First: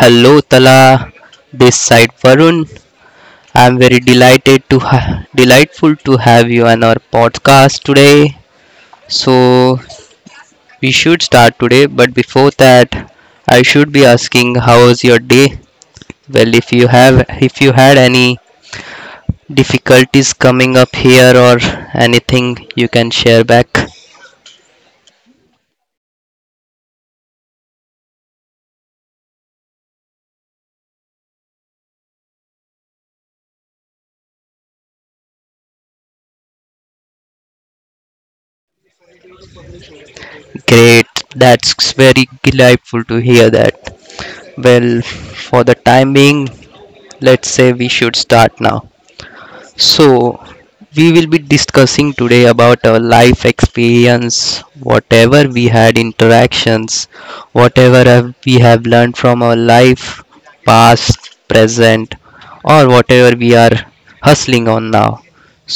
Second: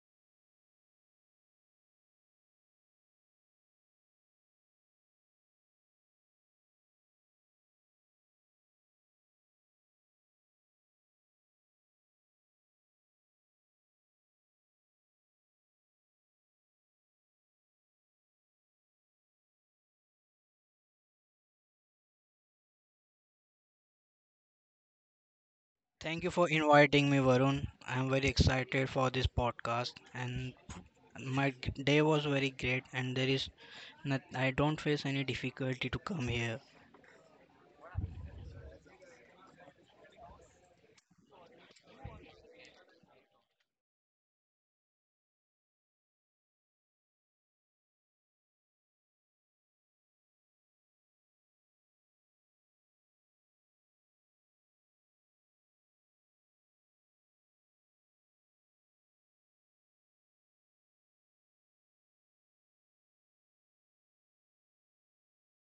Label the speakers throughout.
Speaker 1: Hello Tala, this side Varun. I'm very delighted to delightful to have you on our podcast today. So we should start today, but before that, I should be asking how was your day? Well, if you had any difficulties coming up here or anything, you can share back.
Speaker 2: Thank you for inviting me, Varun. I'm very excited for this podcast, and my day was very great. And there is, not, I don't face any difficulty to come here.
Speaker 1: Great, that's very delightful to hear that. Well, for the time being, let's say we should start now. So, we will be discussing today about our life experience, whatever we had interactions, whatever we have learned from our life, past, present, or whatever we are hustling on now.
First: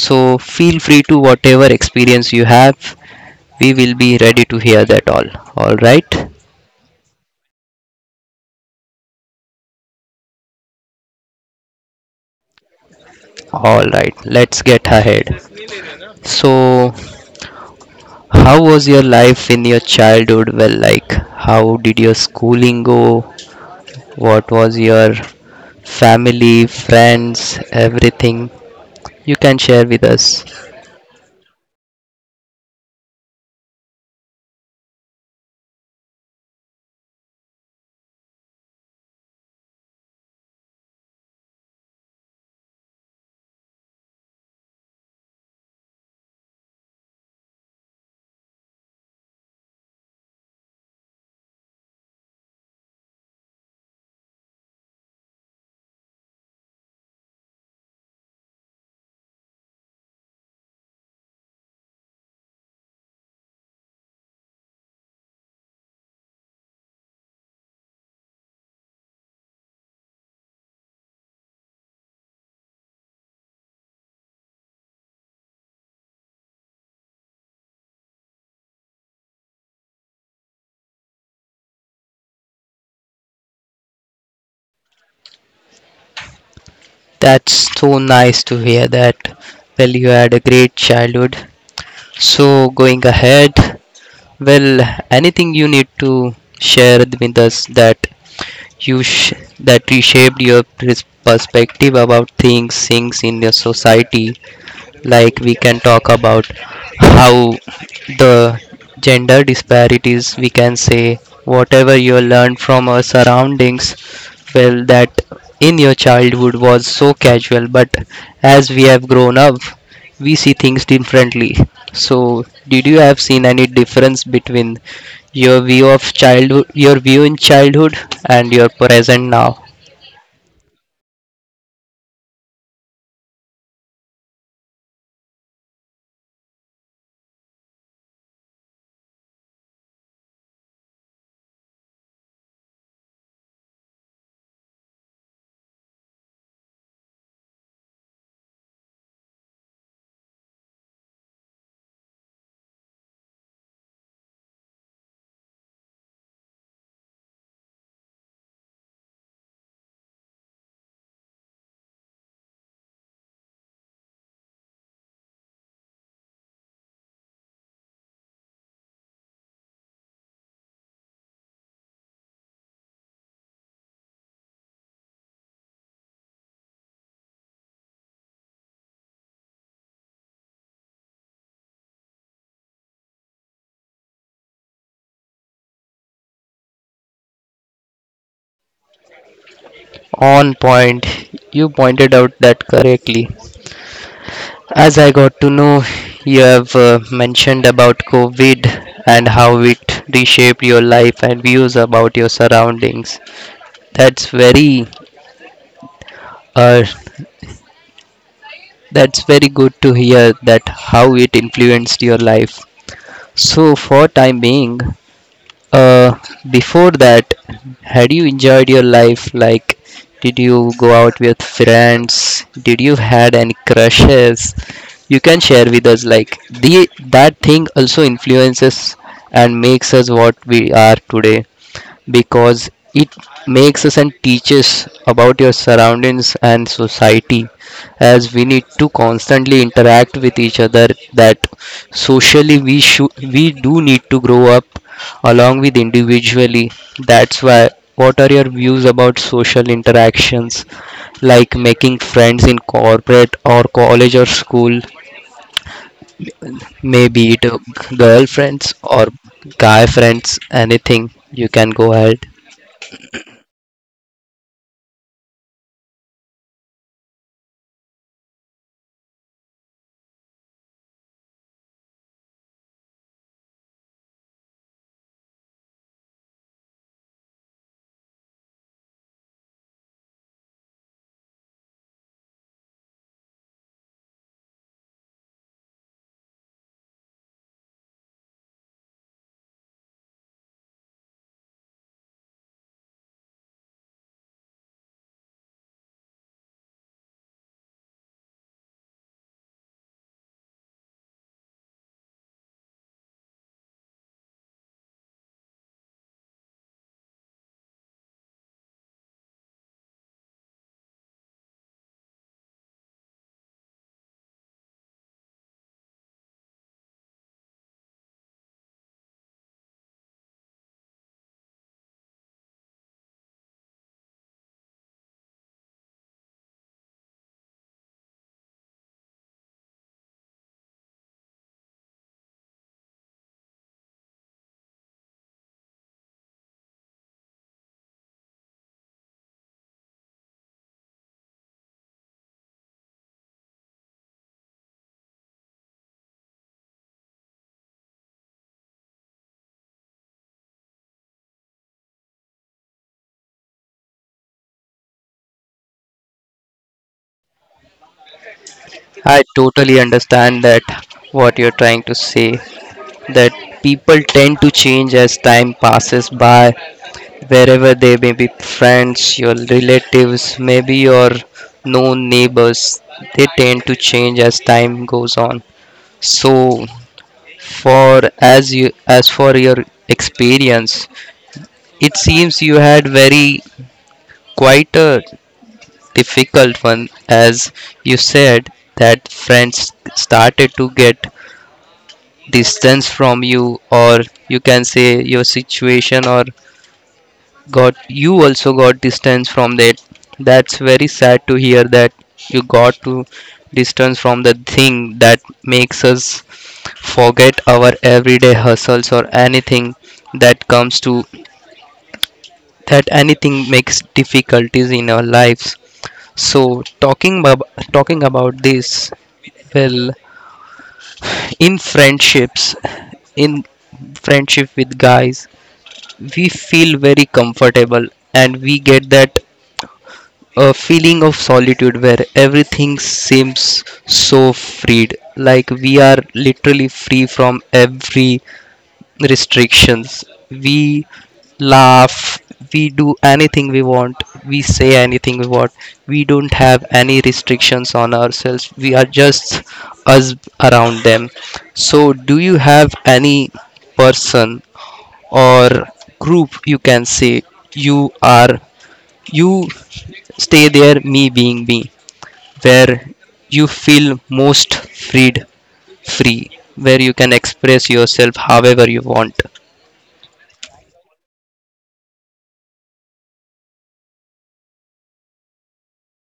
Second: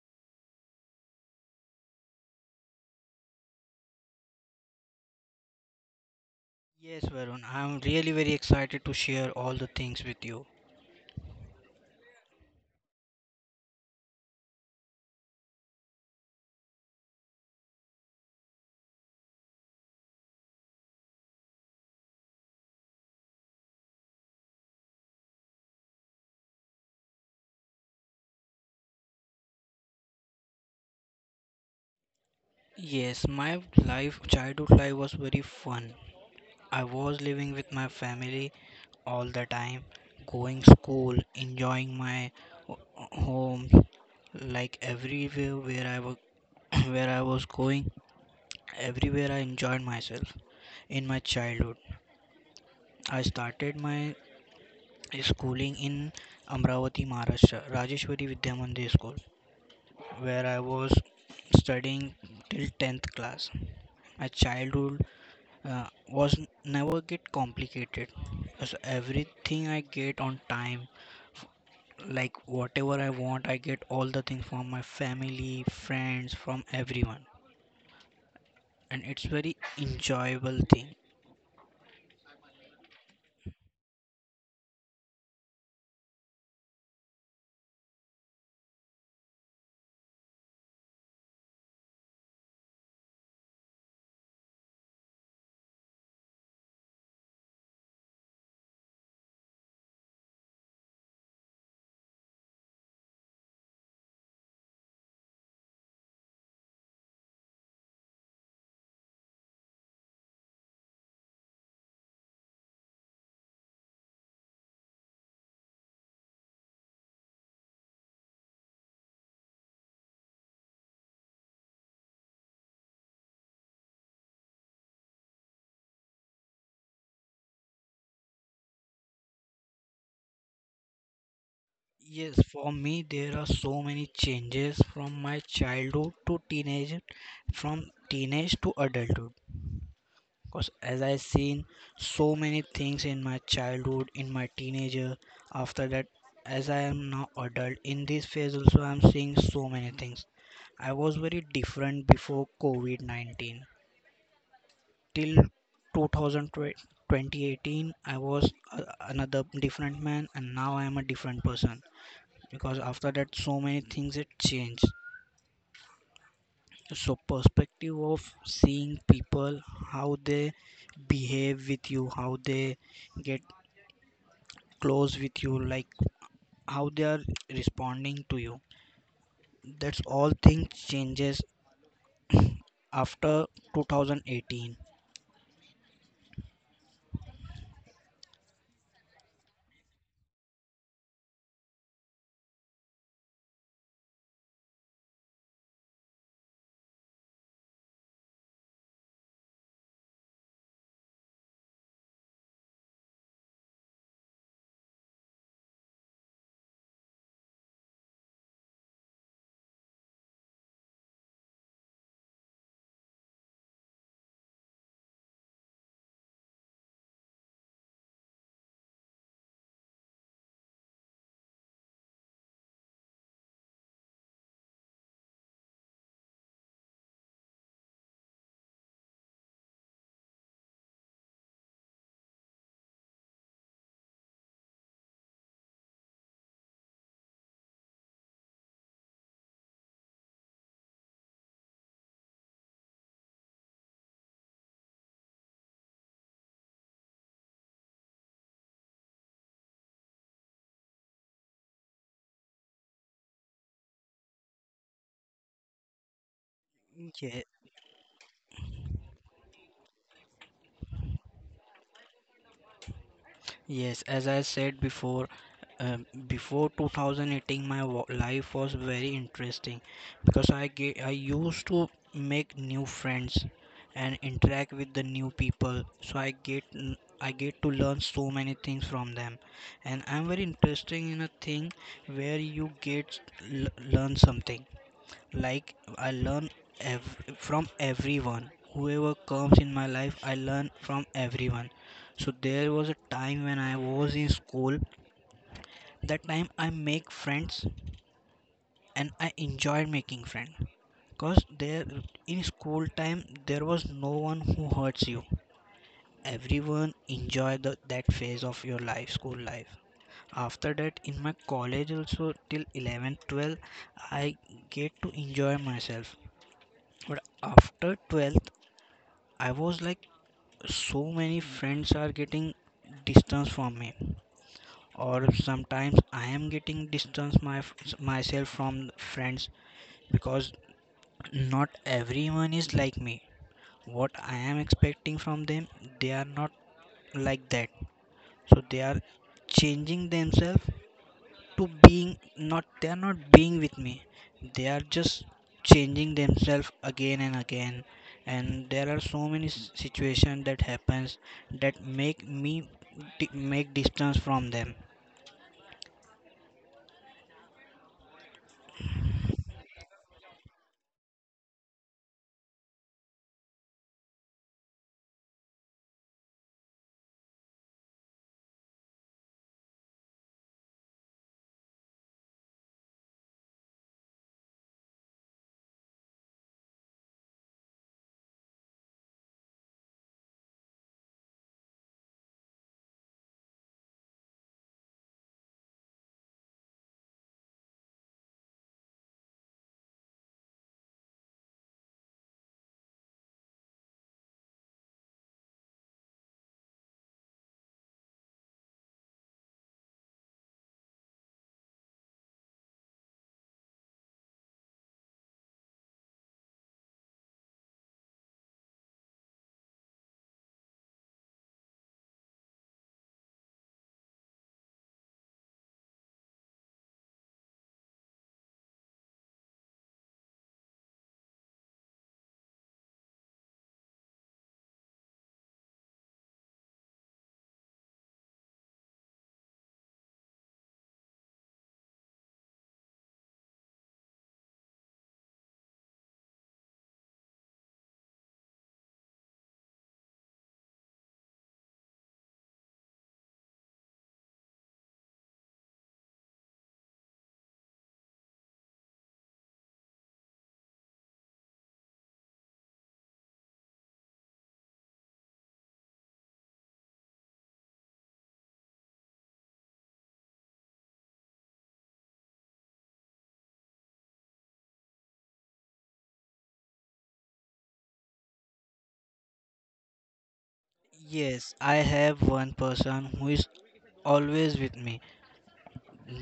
Speaker 1: So, feel free to whatever experience you have, we will be ready to hear that all. All right?
Speaker 2: Yes, Varun, I'm really very excited to share all the things with you.
Speaker 1: All right, let's get ahead. So, how was your life in your childhood? Well, like, how did your schooling go? What was your family, friends, everything? You can share with us.
Speaker 2: Yes, my life, childhood life was very fun. I was living with my family all the time, going school, enjoying my ho- home, like everywhere where I was, where I was going. Everywhere I enjoyed myself. In my childhood, I started my schooling in Amravati, Maharashtra, Rajeshwari Vidya Mandir School, where I was studying till 10th class. My childhood was never get complicated. So everything I get on time, like whatever I want, I get all the things from my family, friends, from everyone, and it's very enjoyable thing.
Speaker 1: That's so nice to hear that. Well, you had a great childhood. So, going ahead, well, anything you need to share with us that you sh- that reshaped your perspective about things, things in your society. Like we can talk about how the gender disparities, we can say whatever you learned from our surroundings, well, that in your childhood was so casual, but as we have grown up, we see things differently. So, did you have seen any difference between your view of childhood, your view in childhood, and your present now?
Speaker 2: Yes, for me, there are so many changes from my childhood to teenage, from teenage to adulthood. Because as I seen so many things in my childhood, in my teenager, after that, as I am now adult, in this phase also I am seeing so many things. I was very different before COVID-19. Till 2020, 2018, I was another different man, and now I am a different person, because after that so many things it changed. So perspective of seeing people, how they behave with you, how they get close with you, like how they are responding to you, that's all things changes after 2018.
Speaker 1: On point, you pointed out that correctly. As I got to know, you have mentioned about COVID and how it reshaped your life and views about your surroundings. That's very, uh, that's very good to hear that how it influenced your life. So for time being, uh, before that, had you enjoyed your life? Like, did you go out with friends? Did you had any crushes? You can share with us like the that thing also influences and makes us what we are today, because it makes us and teaches about your surroundings and society, as we need to constantly interact with each other, that socially we do need to grow up along with individually. That's why, what are your views about social interactions, like making friends in corporate or college or school? Maybe it
Speaker 2: Yes.
Speaker 1: girlfriends or guy friends, anything. You can go ahead.
Speaker 2: Yes, as I said before, before 2018, my life was very interesting, because I used to make new friends and interact with the new people. So I get to learn so many things from them, and I'm very interested in a thing where you get l- learn something, like I learn from everyone whoever comes in my life. I learn from everyone. So there was a time when I was in school, that time I make friends and I enjoyed making friends, because there in school time there was no one who hurts you. Everyone enjoy that phase of your life, school life. After that, in my college also till 11 12, I get to enjoy myself. But after 12 I was like, so many friends are getting distance from me, or sometimes I am getting distance my myself from friends, because not everyone is like me. What I am expecting from them, they are not like that. So they are changing themselves to being not, they are not being with me, they are just changing themselves again and again, and there are so many situations that happens that make me make distance from them.
Speaker 1: I totally understand that what you're trying to say, that people tend to change as time passes by, wherever they may be friends, your relatives, maybe your known neighbors, they tend to change as time goes on. So for as you as for your experience, it seems you had very quite a difficult one, as you said that friends started to get distance from you, or you can say your situation or got you also got distance from that. That's very sad to hear that you got to distance from the thing that makes us forget our everyday hustles or anything that comes to that anything makes difficulties in our lives. So talking about talking about this. Well, in friendships, in friendship with guys, we feel very comfortable and we get that feeling of solitude where everything seems so freed. Like we are literally free from every restrictions. We laugh, we do anything we want, we say anything we want. We don't have any restrictions on ourselves. We are just us around them. So, do you have any person or group, you can say, you are you stay there, me being me, where you feel most freed free, where you can express yourself however you want?
Speaker 2: Yes, I have one person who is always with me,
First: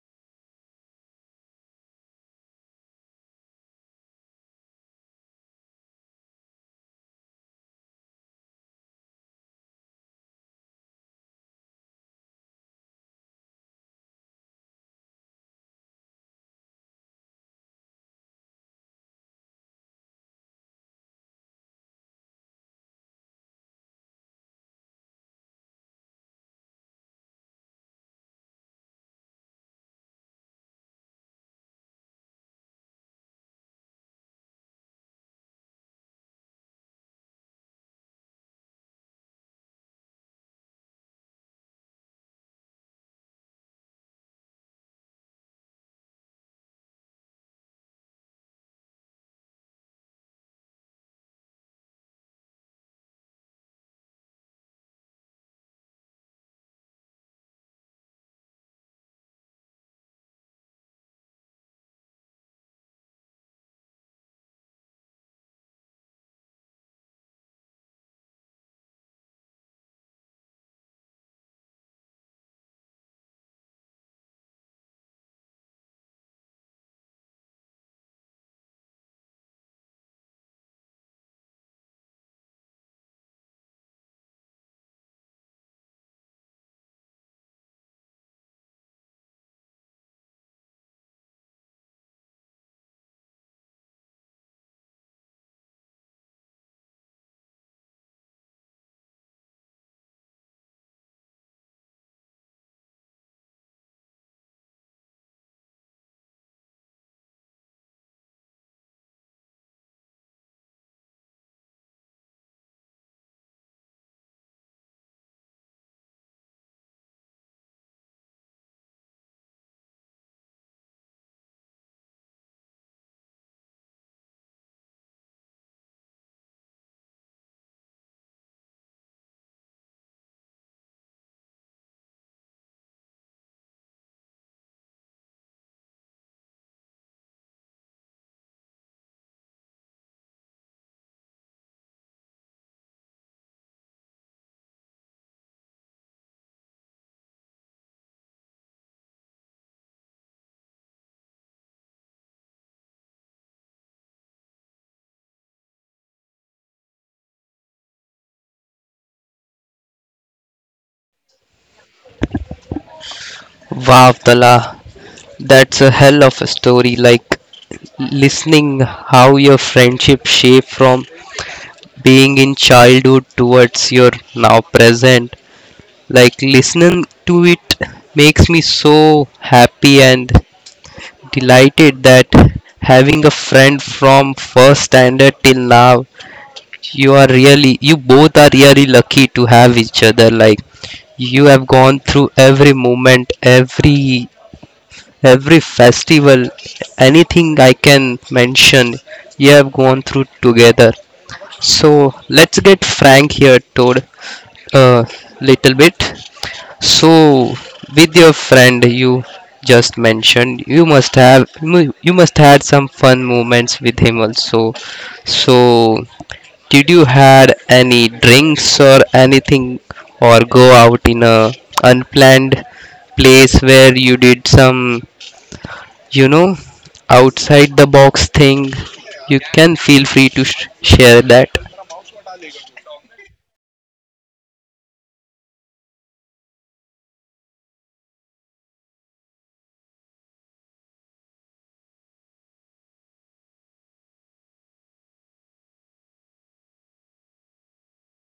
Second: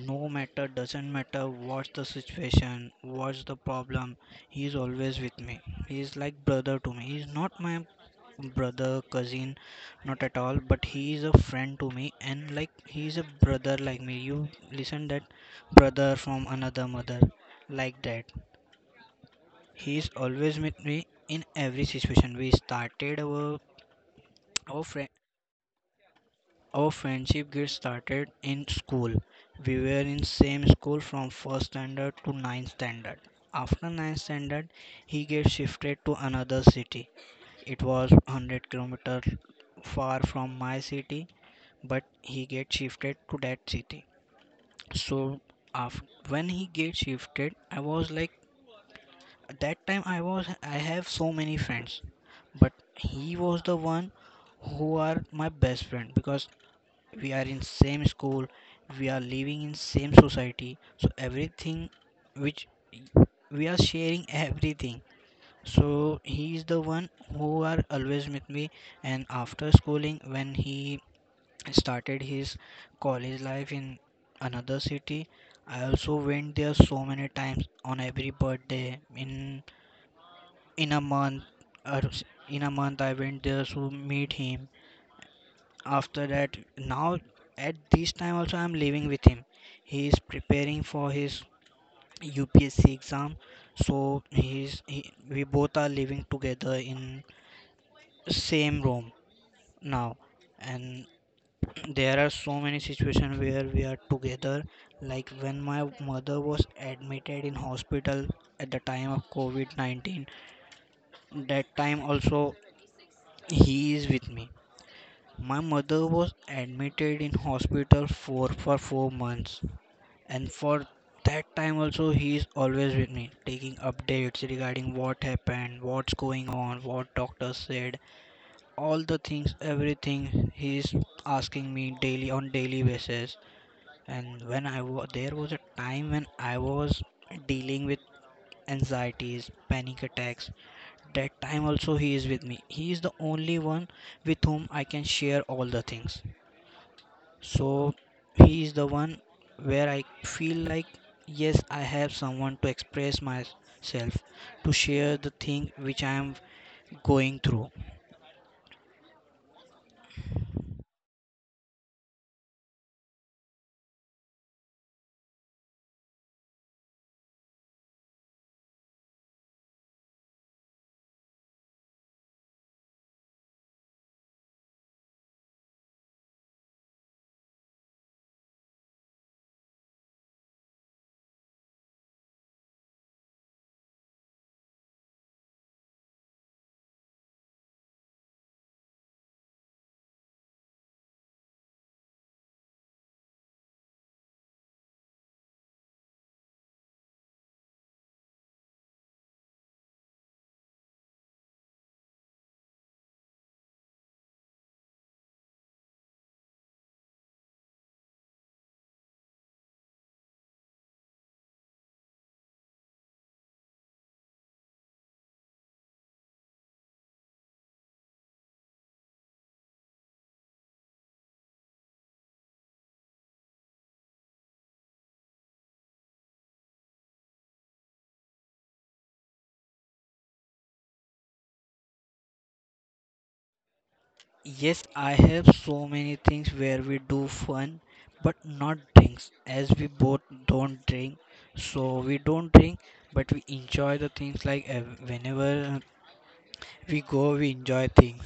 Speaker 2: no matter, doesn't matter what's the situation, what's the problem, he is always with me. He is like brother to me. He is not my brother, cousin, not at all. But he is a friend to me, and like he is a brother like me. You listen that brother from another mother, like that. He is always with me in every situation. We started our friend our friendship get started in school. We were in same school from first standard to ninth standard. After ninth standard, he gets shifted to another city. It was 100 kilometers far from my city, but he gets shifted to that city. So after, when he gets shifted, I was like, at that time I was, I have so many friends, but he was the one who are my best friend, because we are in same school, we are living in same society, so everything which we are sharing everything. So he is the one who are always with me. And after schooling, when he started his college life in another city, I also went there so many times on every birthday, in a month or s- in a month I went there to meet him. After that, now at this time also I'm living with him. He is preparing for his UPSC exam, so we both are living together in same room now, and there are so many situations where we are together, like when my mother was admitted in hospital at the time of COVID-19, that time also he is with me. My mother was admitted in hospital for 4 months, and for that time also he is always with me, taking updates regarding what happened, what's going on, what doctor said, all the things, everything. He is asking me daily on daily basis. And when I was there was a time when I was dealing with anxieties, panic attacks. That time also he is with me. He is the only one with whom I can share all the things. So he is the one where I feel like, yes, I have someone to express myself, to share the thing which I am going through.
Speaker 1: Wow, Tala, that's a hell of a story. Like listening how your friendship shaped from being in childhood towards your now present. Like listening to it makes me so happy and delighted that, having a friend from first standard till now, you are really, you both are really lucky to have each other. Like you have gone through every moment, every festival, anything I can mention, you have gone through together. So let's get frank here, Toad, a little bit. So with your friend you just mentioned, you must have you you must had some fun moments with him also. So did you had any drinks or anything, or go out in a unplanned place where you did some, you know, outside the box thing? You can feel free to share that.
Speaker 2: Yes, I have so many things where we do fun, but not drinks, as we both don't drink. So we don't drink, but we enjoy the things like, whenever we go, we enjoy things.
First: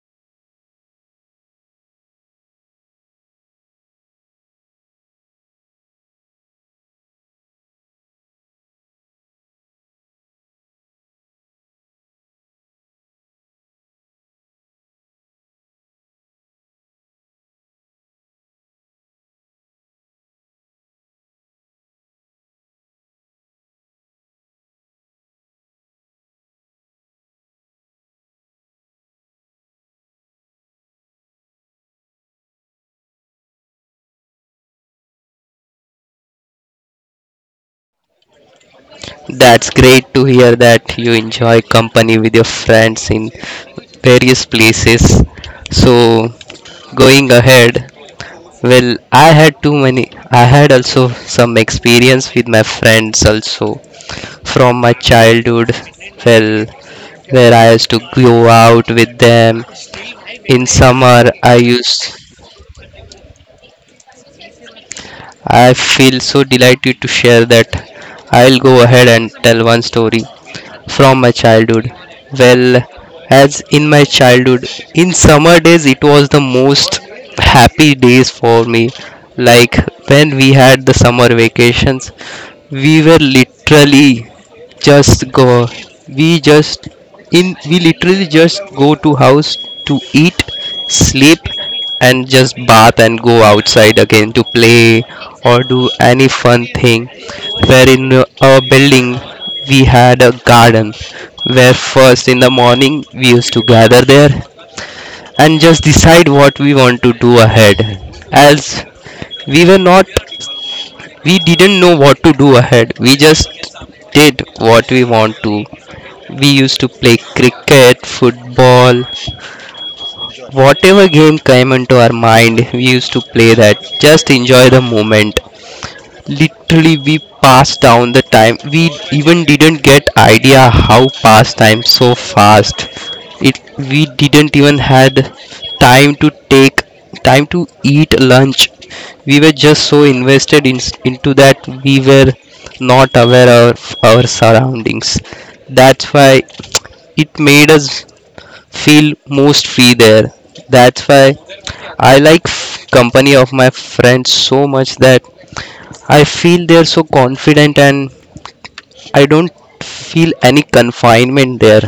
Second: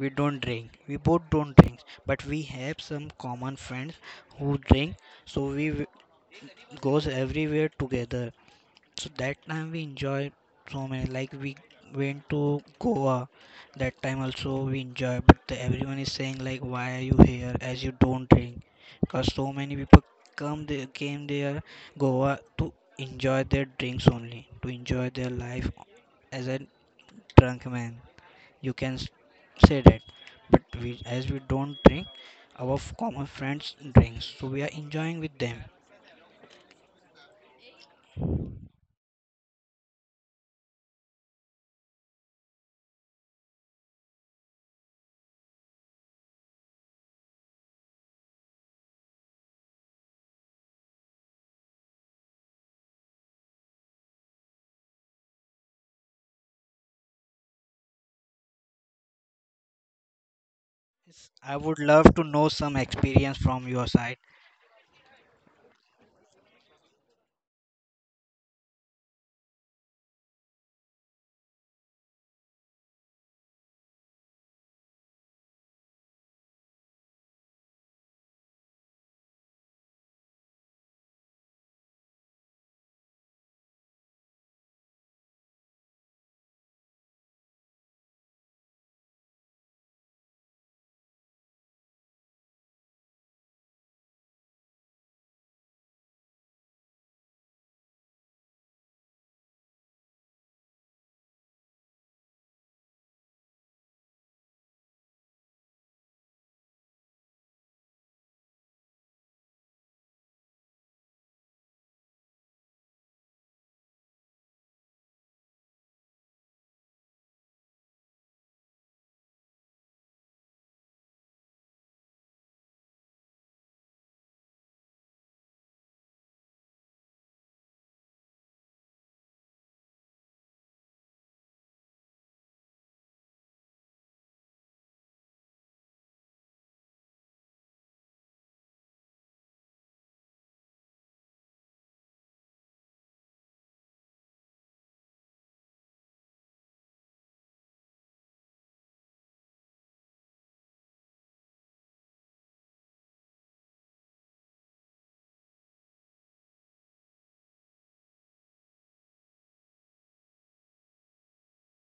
Speaker 2: We don't drink. We both don't drink, but we have some common friends who drink. So goes everywhere together. So that time we enjoyed so many. Like we went to Goa. That time also we enjoy. But everyone is saying like, why are you here? As you don't drink, because so many people came there Goa to enjoy their drinks only, to enjoy their life as a drunk man. You can say that. But we, as we don't drink, our common friends drinks, so we are enjoying with them.
Speaker 1: That's great to hear that you enjoy company with your friends in various places. So, going ahead, well, I had too many. I had also some experience with my friends also from my childhood. Well, where I used to go out with them in summer.
Speaker 2: Yes,
Speaker 1: I
Speaker 2: I would love to
Speaker 1: used
Speaker 2: know some experience from your side.
Speaker 1: I feel so delighted to share that. I'll go ahead and tell one story from my childhood. Well, as in my childhood, in summer days it was the most happy days for me. Like when we had the summer vacations, we were literally just go we just in we literally just go to house to eat, sleep, and just bath and go outside again to play or do any fun thing. Where in our building we had a garden, where first in the morning we used to gather there and just decide what we want to do ahead, as we were not we didn't know what to do ahead. We just did what we want to. We used to play cricket, football, whatever game came into our mind, we used to play that. Just enjoy the moment, literally we passed down the time, we even didn't get idea how passed time so fast. It we didn't even had time to take time to eat lunch. We were just so invested in, into that, we were not aware of our surroundings. That's why it made us feel most free there. That's why I like company of my friends so much that I feel they're so confident and I don't feel any confinement there.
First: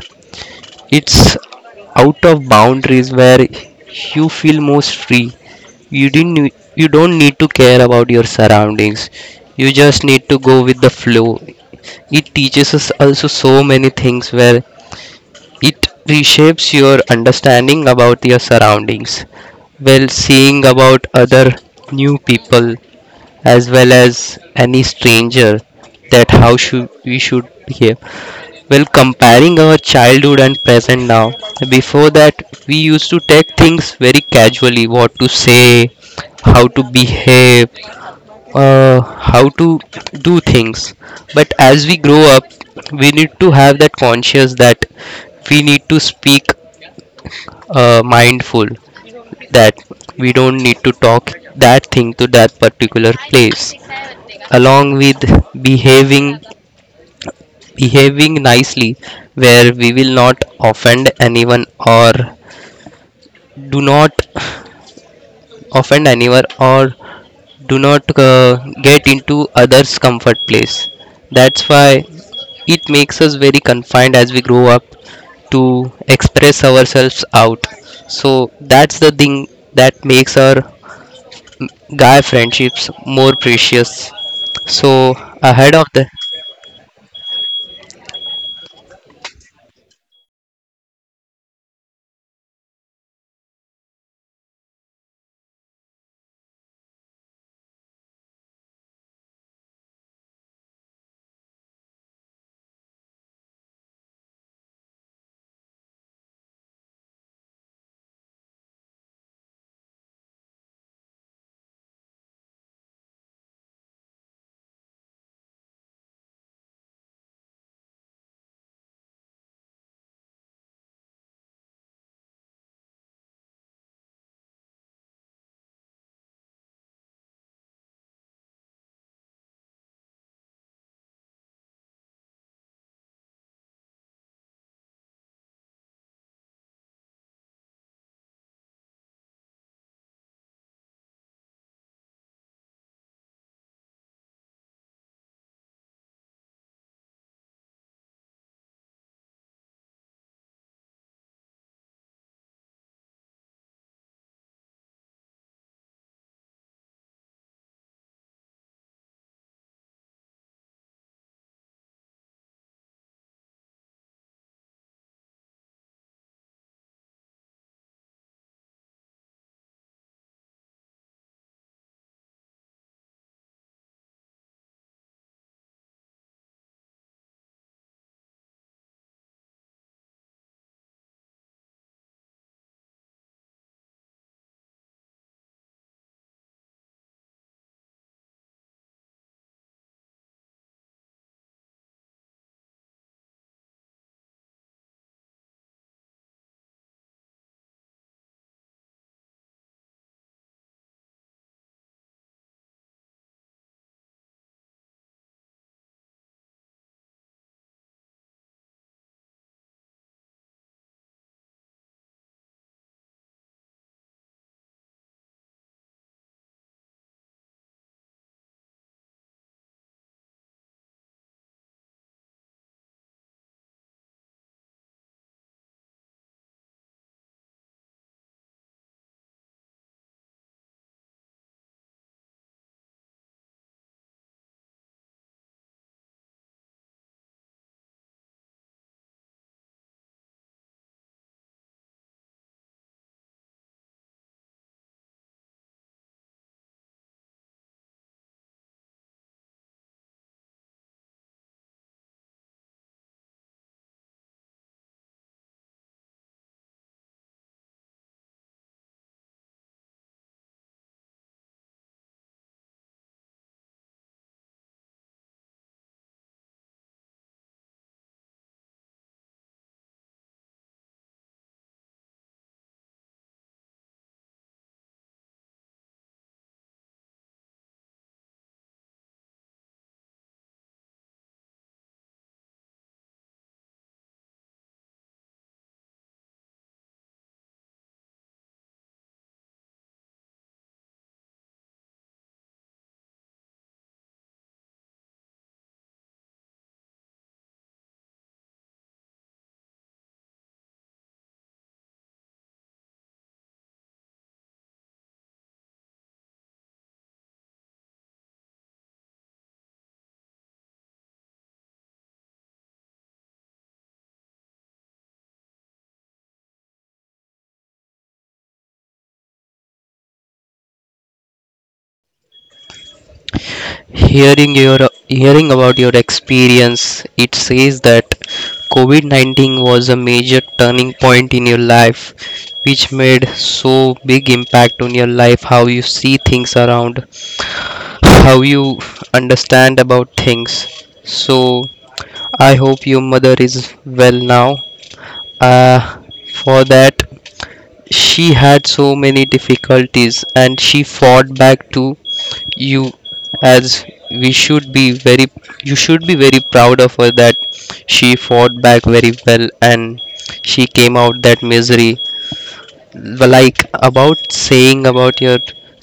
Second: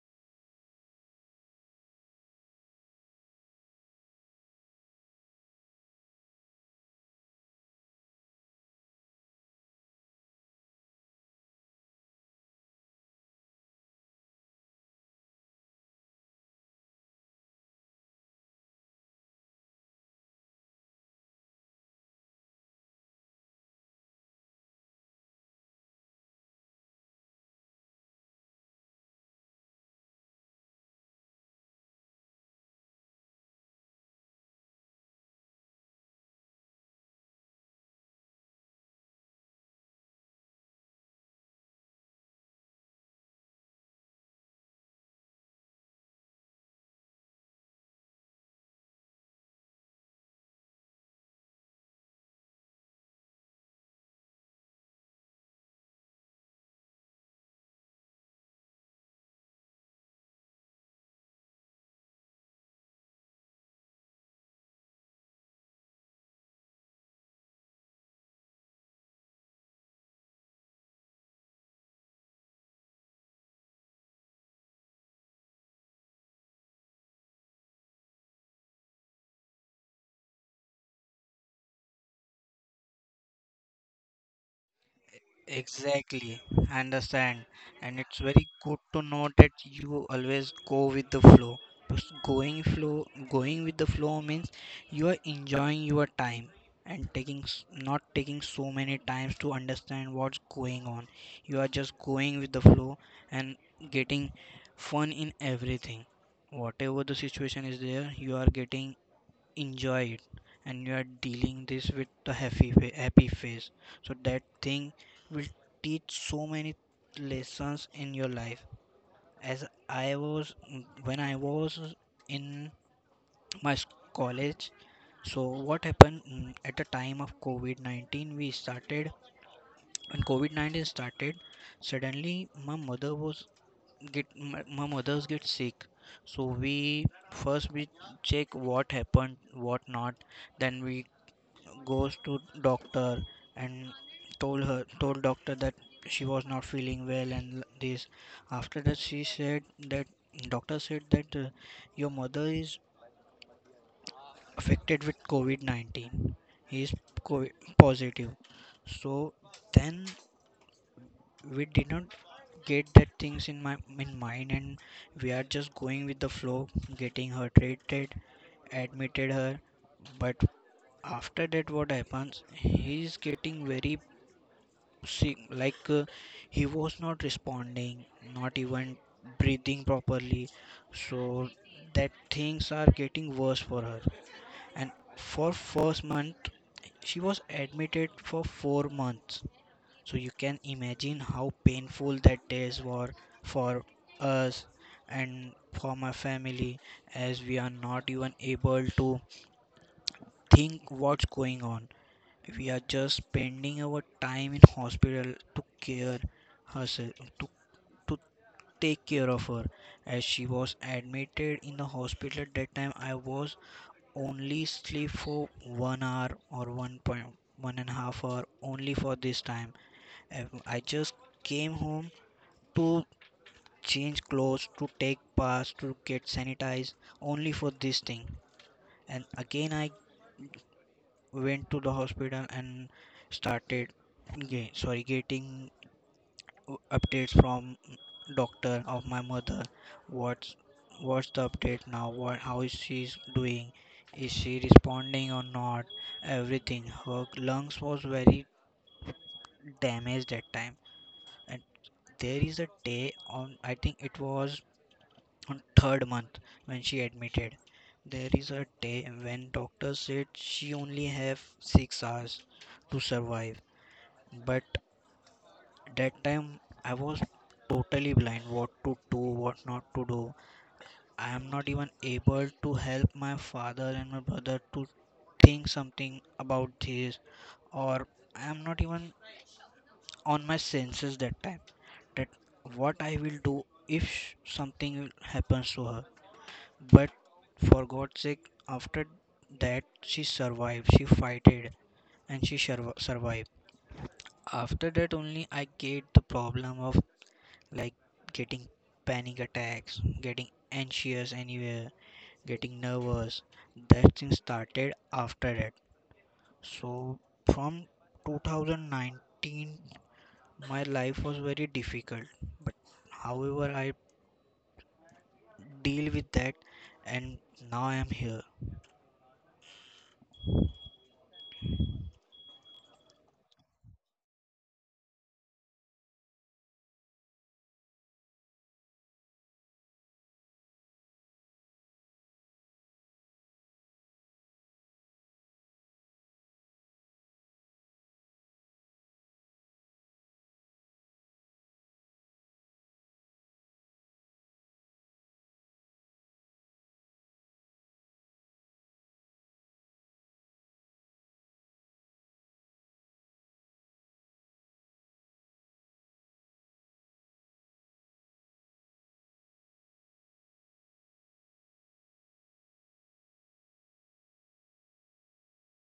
Speaker 1: It's out of boundaries where you feel most free. You didn't you don't need to care about your surroundings. You just need to go with the flow. It teaches us also so many things where it reshapes your understanding about your surroundings. Well, seeing about other new people as well as any stranger, that how should we should behave. Well, comparing our childhood and present now, before that, we used to take things very casually, what to say, how to behave, how to do things. But as we grow up, we need to have that conscious that we need to speak mindful, that we don't need to talk that thing to that particular place, along with behaving behaving nicely, where we will not offend anyone, or do not offend anyone, or do not get into others comfort place. That's why it makes us very confined as we grow up to express ourselves out. So that's the thing that makes our guy friendships more precious. So, ahead of the
Speaker 2: Exactly, I understand. And it's very good to know that you always go with the flow. Because going flow, going with the flow means you are enjoying your time and not taking so many times to understand what's going on. You are just going with the flow and getting fun in everything. Whatever the situation is there, you are getting enjoy it, and you are dealing this with the happy happy phase. So that thing will teach so many lessons in your life. As I was, when I was in my college, so what happened, at the time of COVID-19 we started, when COVID-19 started, suddenly my mother was get my mother's get sick. So we, first we check what happened, what not, then we goes to doctor and told doctor that she was not feeling well and this. After that she said that doctor said that your mother is affected with COVID-19, he is COVID positive. So then we did not get that things in my in mind, and we are just going with the flow, getting her treated, admitted her. But after that what happens, he is getting very, see, like he was not responding, not even breathing properly. So that things are getting worse for her. And for first month, she was admitted for 4 months. So you can imagine how painful that days were for us and for my family, as we are not even able to think what's going on. We are just spending our time in hospital to care herself, to, to take care of her. As she was admitted in the hospital, at that time I was only sleep for 1 hour or 1.1 and a half hour only for this time. And I just came home to change clothes, to take bath, to get sanitized, only for this thing, and again I went to the hospital and started Ga- sorry getting updates from doctor of my mother. What's what's the update now? What How is she doing? Is she responding or not? Everything. Her lungs was very damaged that time. And there is a day on, I think it was on third month when she admitted. There is a day when doctor said she only have 6 hours to survive. But that time I was totally blind what to do, what not to do. I am not even able to help my father and my brother to think something about this, or I am not even on my senses that time, that what I will do if something happens to her. But for God's sake, after that she survived, she fighted and she survived. After that only I get the problem of, like, getting panic attacks, getting anxious anywhere, getting nervous. That thing started after that. So from 2019, my life was very difficult. But however, I deal with that, and now I am here.
Speaker 1: hearing your hearing about your experience, it says that COVID-19 was a major turning point in your life, which made so big impact on your life, how you see things around, how you understand about things. So I hope your mother is well now. uh, for that, she had so many difficulties and she fought back. To you, as we should be very you should be very proud of her that she fought back very well and she came out that misery. Well, like about saying about your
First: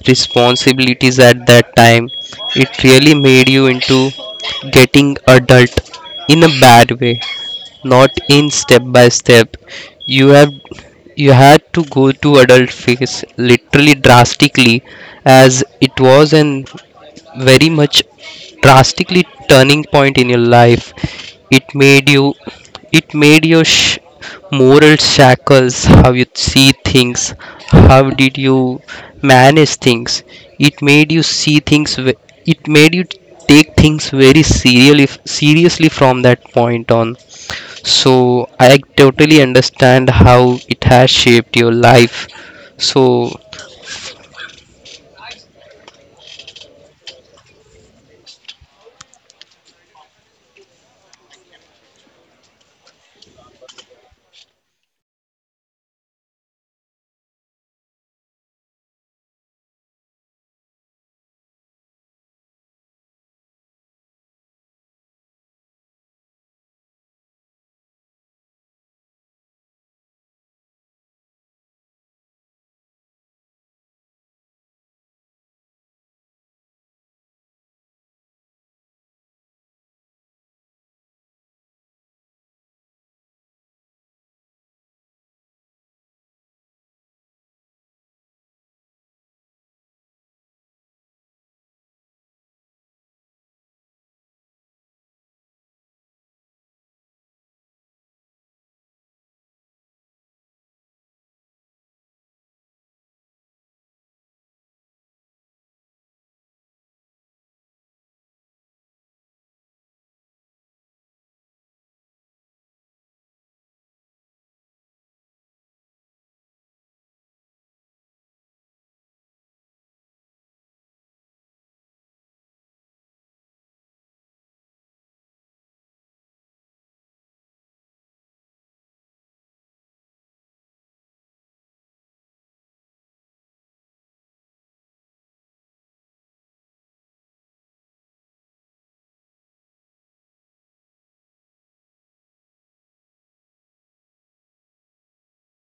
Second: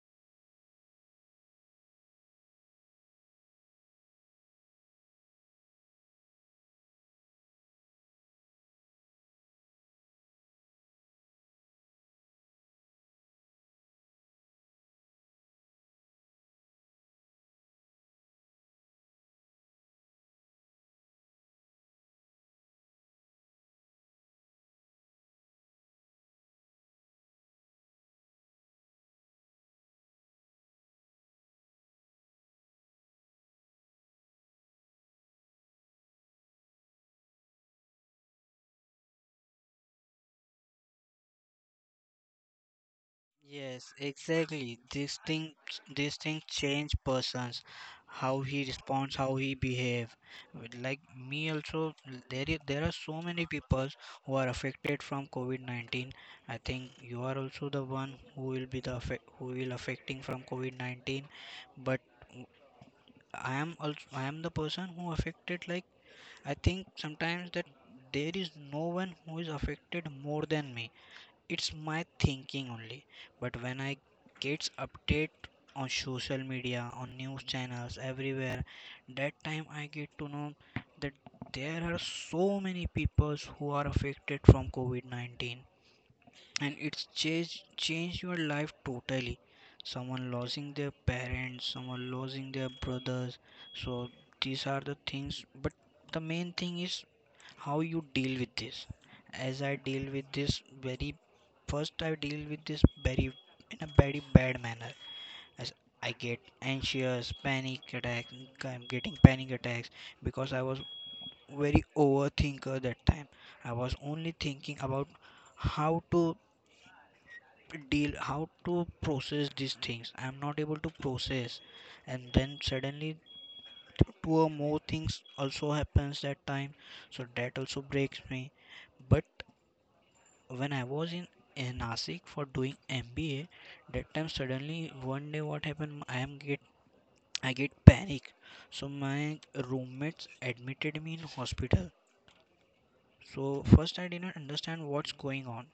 Speaker 1: responsibilities at that time, it really made you into getting adult in a bad way, not in step by step. You have you had to go to adult phase literally drastically, as it was an very much drastically turning point in your life. It made you, it made your moral shackles, how you see things, how did you manage things. It made you see things. It made you take things very seriously from that point on. So I totally understand how it has shaped your life. So
Speaker 2: Yes, exactly. These things change persons, how he responds, how he behave. Like me also, there is, there are so many people who are affected from COVID-19. I think you are also the one who will be the affect, who will affecting from COVID-19. But w- I am also, I am the person who affected. Like I think sometimes that there is no one who is affected more than me. It's my thinking only. But when I gets update on social media, on news channels, everywhere, that time I get to know that there are so many people who are affected from COVID-19, and it's changed your life totally. Someone losing their parents, someone losing their brothers. So these are the things. But the main thing is how you deal with this. As I deal with this very, first I deal with this very in a very bad manner, as I get anxious panic attacks, I'm getting panic attacks, because I was very overthinker that time. I was only thinking about how to deal, how to process these things. I'm not able to process, and then suddenly two or more things also happens that time, so that also breaks me. But when I was in Nasik for doing MBA, that time suddenly one day what happened? I get panic. So my roommates admitted me in hospital. So first I didn't understand what's going on,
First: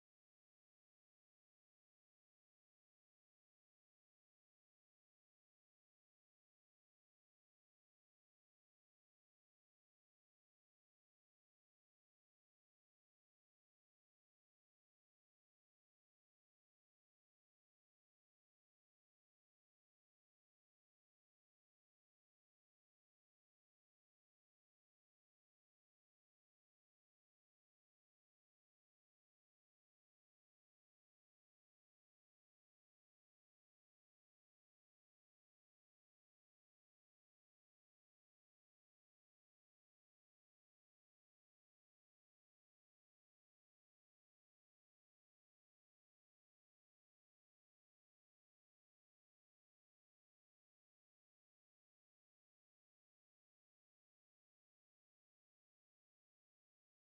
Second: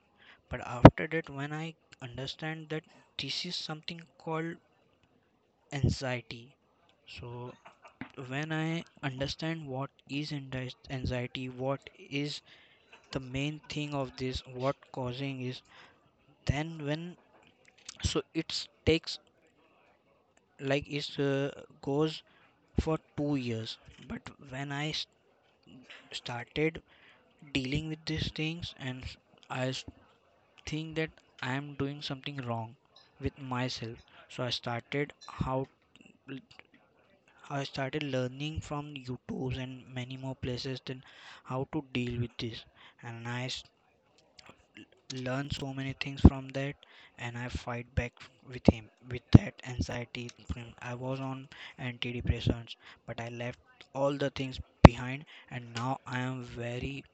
Speaker 2: but after that when I understand that this is something called anxiety. So when I understand what is anxiety, what is the main thing of this, what causing is, then when, so it takes like it goes for 2 years. But when started dealing with these things, and i s- think that I am doing something wrong with myself, so I started how I started learning from youtube and many more places, then how to deal with this, and learn so many things from that, and I fight back with him, with that anxiety thing. I was on antidepressants, but I left all the things behind, and now I am very,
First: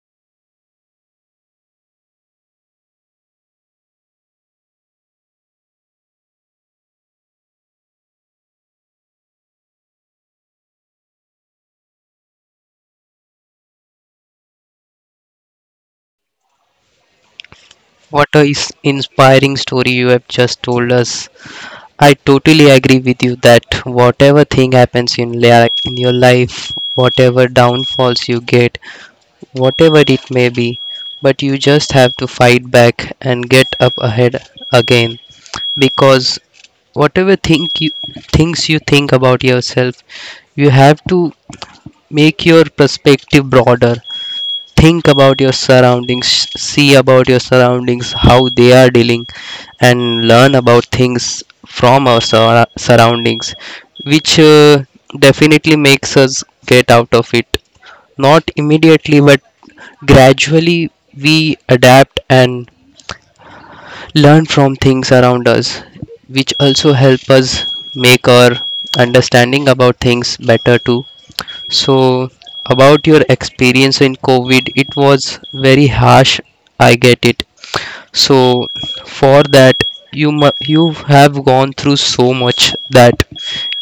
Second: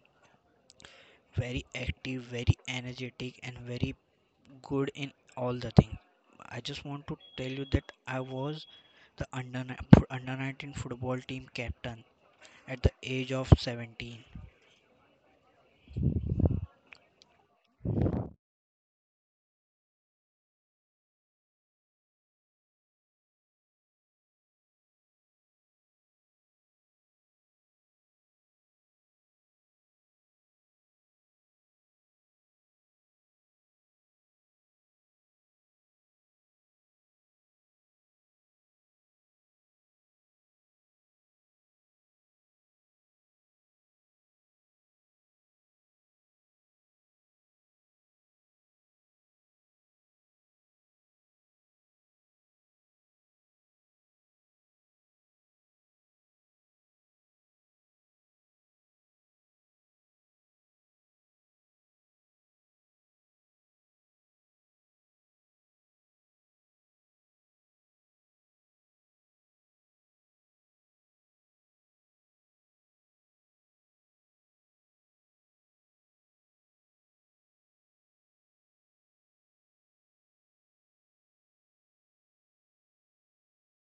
Speaker 2: very active, very energetic, and very good in all the things. I just want to tell you that I was the under 19 football team captain at the age of 17.
Speaker 1: what a is inspiring story you have just told us. I totally agree with you that whatever thing happens in, in your life, whatever downfalls you get, whatever it may be, but you just have to fight back and get up ahead again, because whatever think you things you think about yourself, you have to make your perspective broader, think about your surroundings, see about your surroundings how they are dealing, and learn about things from our surroundings, which definitely makes us get out of it, not immediately but gradually. We adapt and learn from things around us, which also help us make our understanding about things better too. So, about your experience in COVID, it was very harsh. I get it. So, for that, you have gone through so much that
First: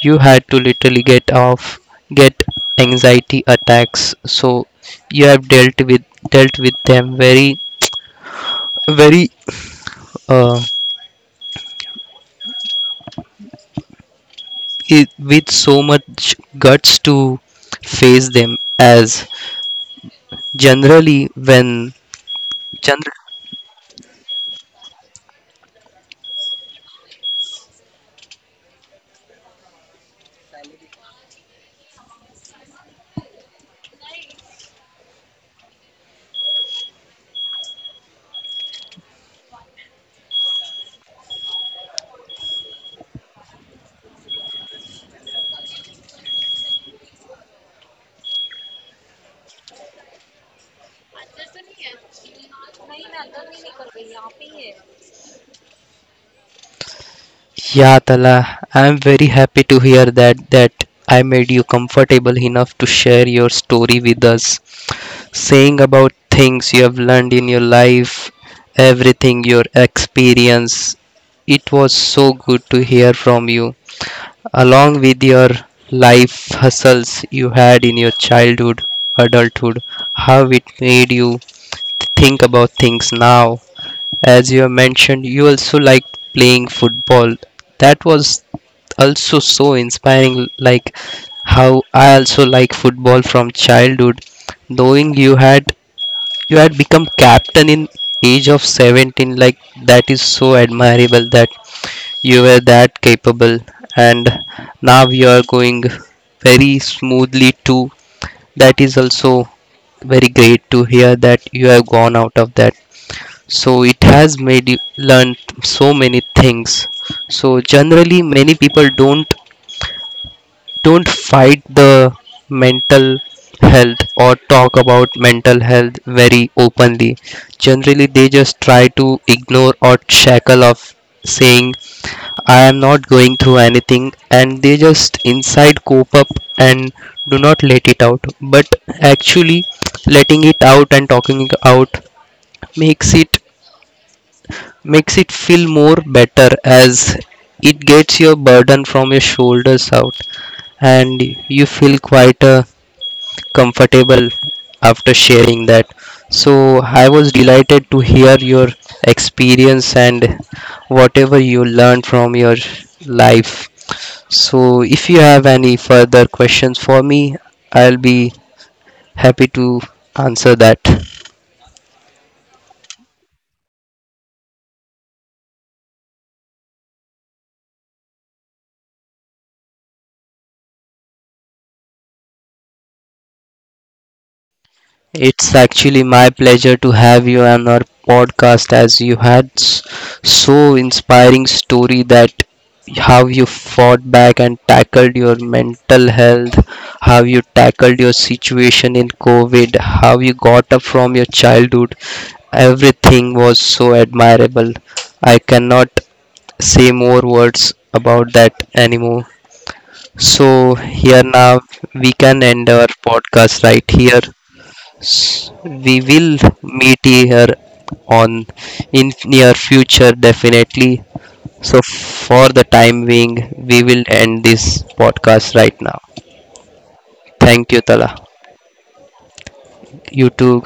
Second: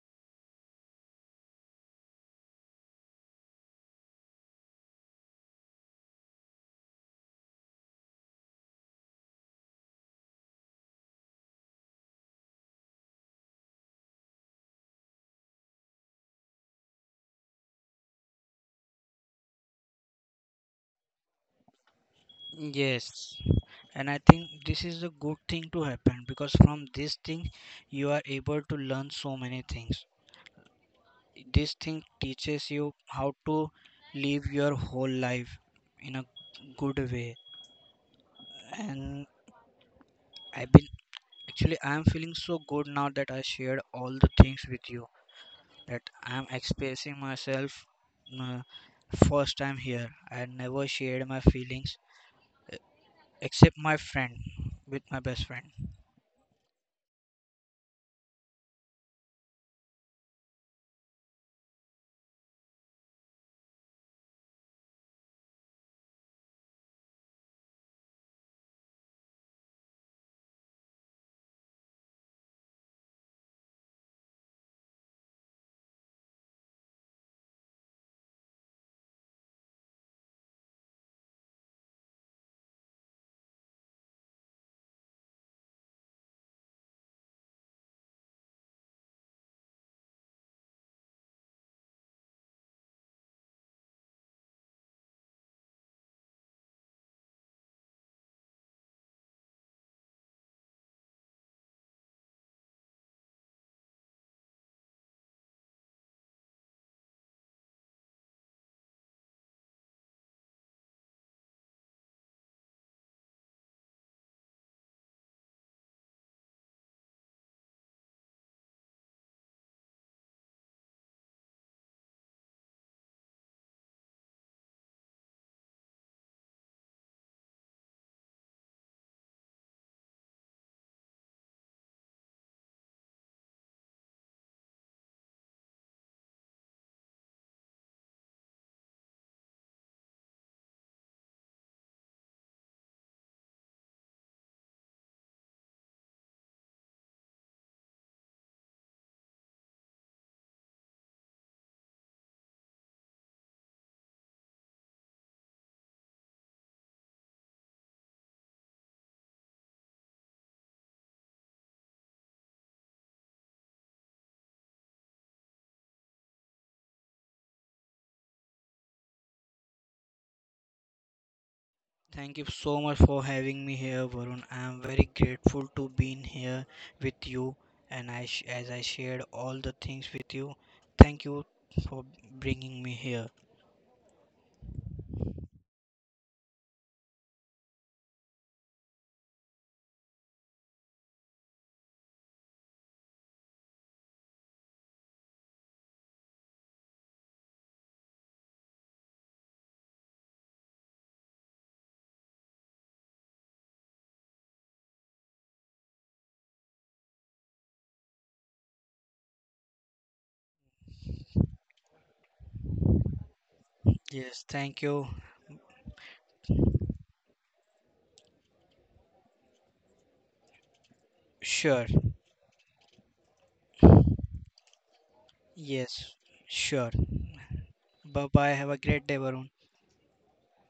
Speaker 1: you had to literally get anxiety attacks. So, you have dealt with them very uh, i- with so much guts to face them, as generally when generally.
Speaker 2: Yes, and I think this is a good thing to happen, because from this thing you are able to learn so many things. This thing teaches you how to live your whole life in a good way. And I've been, actually I am feeling so good now that I shared all the things with you, that I am expressing myself, uh, first time here. I never shared my feelings except my friend, with my best friend.
Speaker 1: Yeah, Tala, I'm very happy to hear that that I made you comfortable enough to share your story with us. Saying about things you have learned in your life, everything your experience. It was so good to hear from you. Along with your life hustles you had in your childhood, adulthood, how it made you think about things now. As you have mentioned, you also liked playing football. That was also so inspiring, like how I also like football from childhood. Knowing you had become captain in age of 17, like that is so admirable that you were that capable, and now you are going very smoothly too. That is also very great to hear that you have gone out of that, so it has made you learn so many things. So generally many people don't fight the mental health or talk about mental health very openly. Generally they just try to ignore, or shackle of saying I am not going through anything, and they just inside cope up and do not let it out. But actually letting it out and talking it out makes it makes it feel more better, as it gets your burden from your shoulders out, and you feel quite comfortable after sharing that. So, I was delighted to hear your experience and whatever you learned from your life. So, if you have any further questions for me, I'll be happy to answer that.
Speaker 2: Thank you so much for having me here, Varun. I am very grateful to being here with you, and as I shared all the things with you. Thank you for bringing me here.
Speaker 1: It's actually my pleasure to have you on our podcast, as you had so inspiring story, that how you fought back and tackled your mental health, how you tackled your situation in COVID, how you got up from your childhood. Everything was so admirable. I cannot say more words about that anymore. So here now we can end our podcast right here.
Speaker 2: Yes, thank you.
Speaker 1: S- we will meet here on in near future definitely. So
Speaker 2: Sure.
Speaker 1: for the time being, we will end this podcast right now.
Speaker 2: Yes, sure.
Speaker 1: Thank you, Tala.
Speaker 2: Bye bye. Have a great day, Varun.
Speaker 1: You too.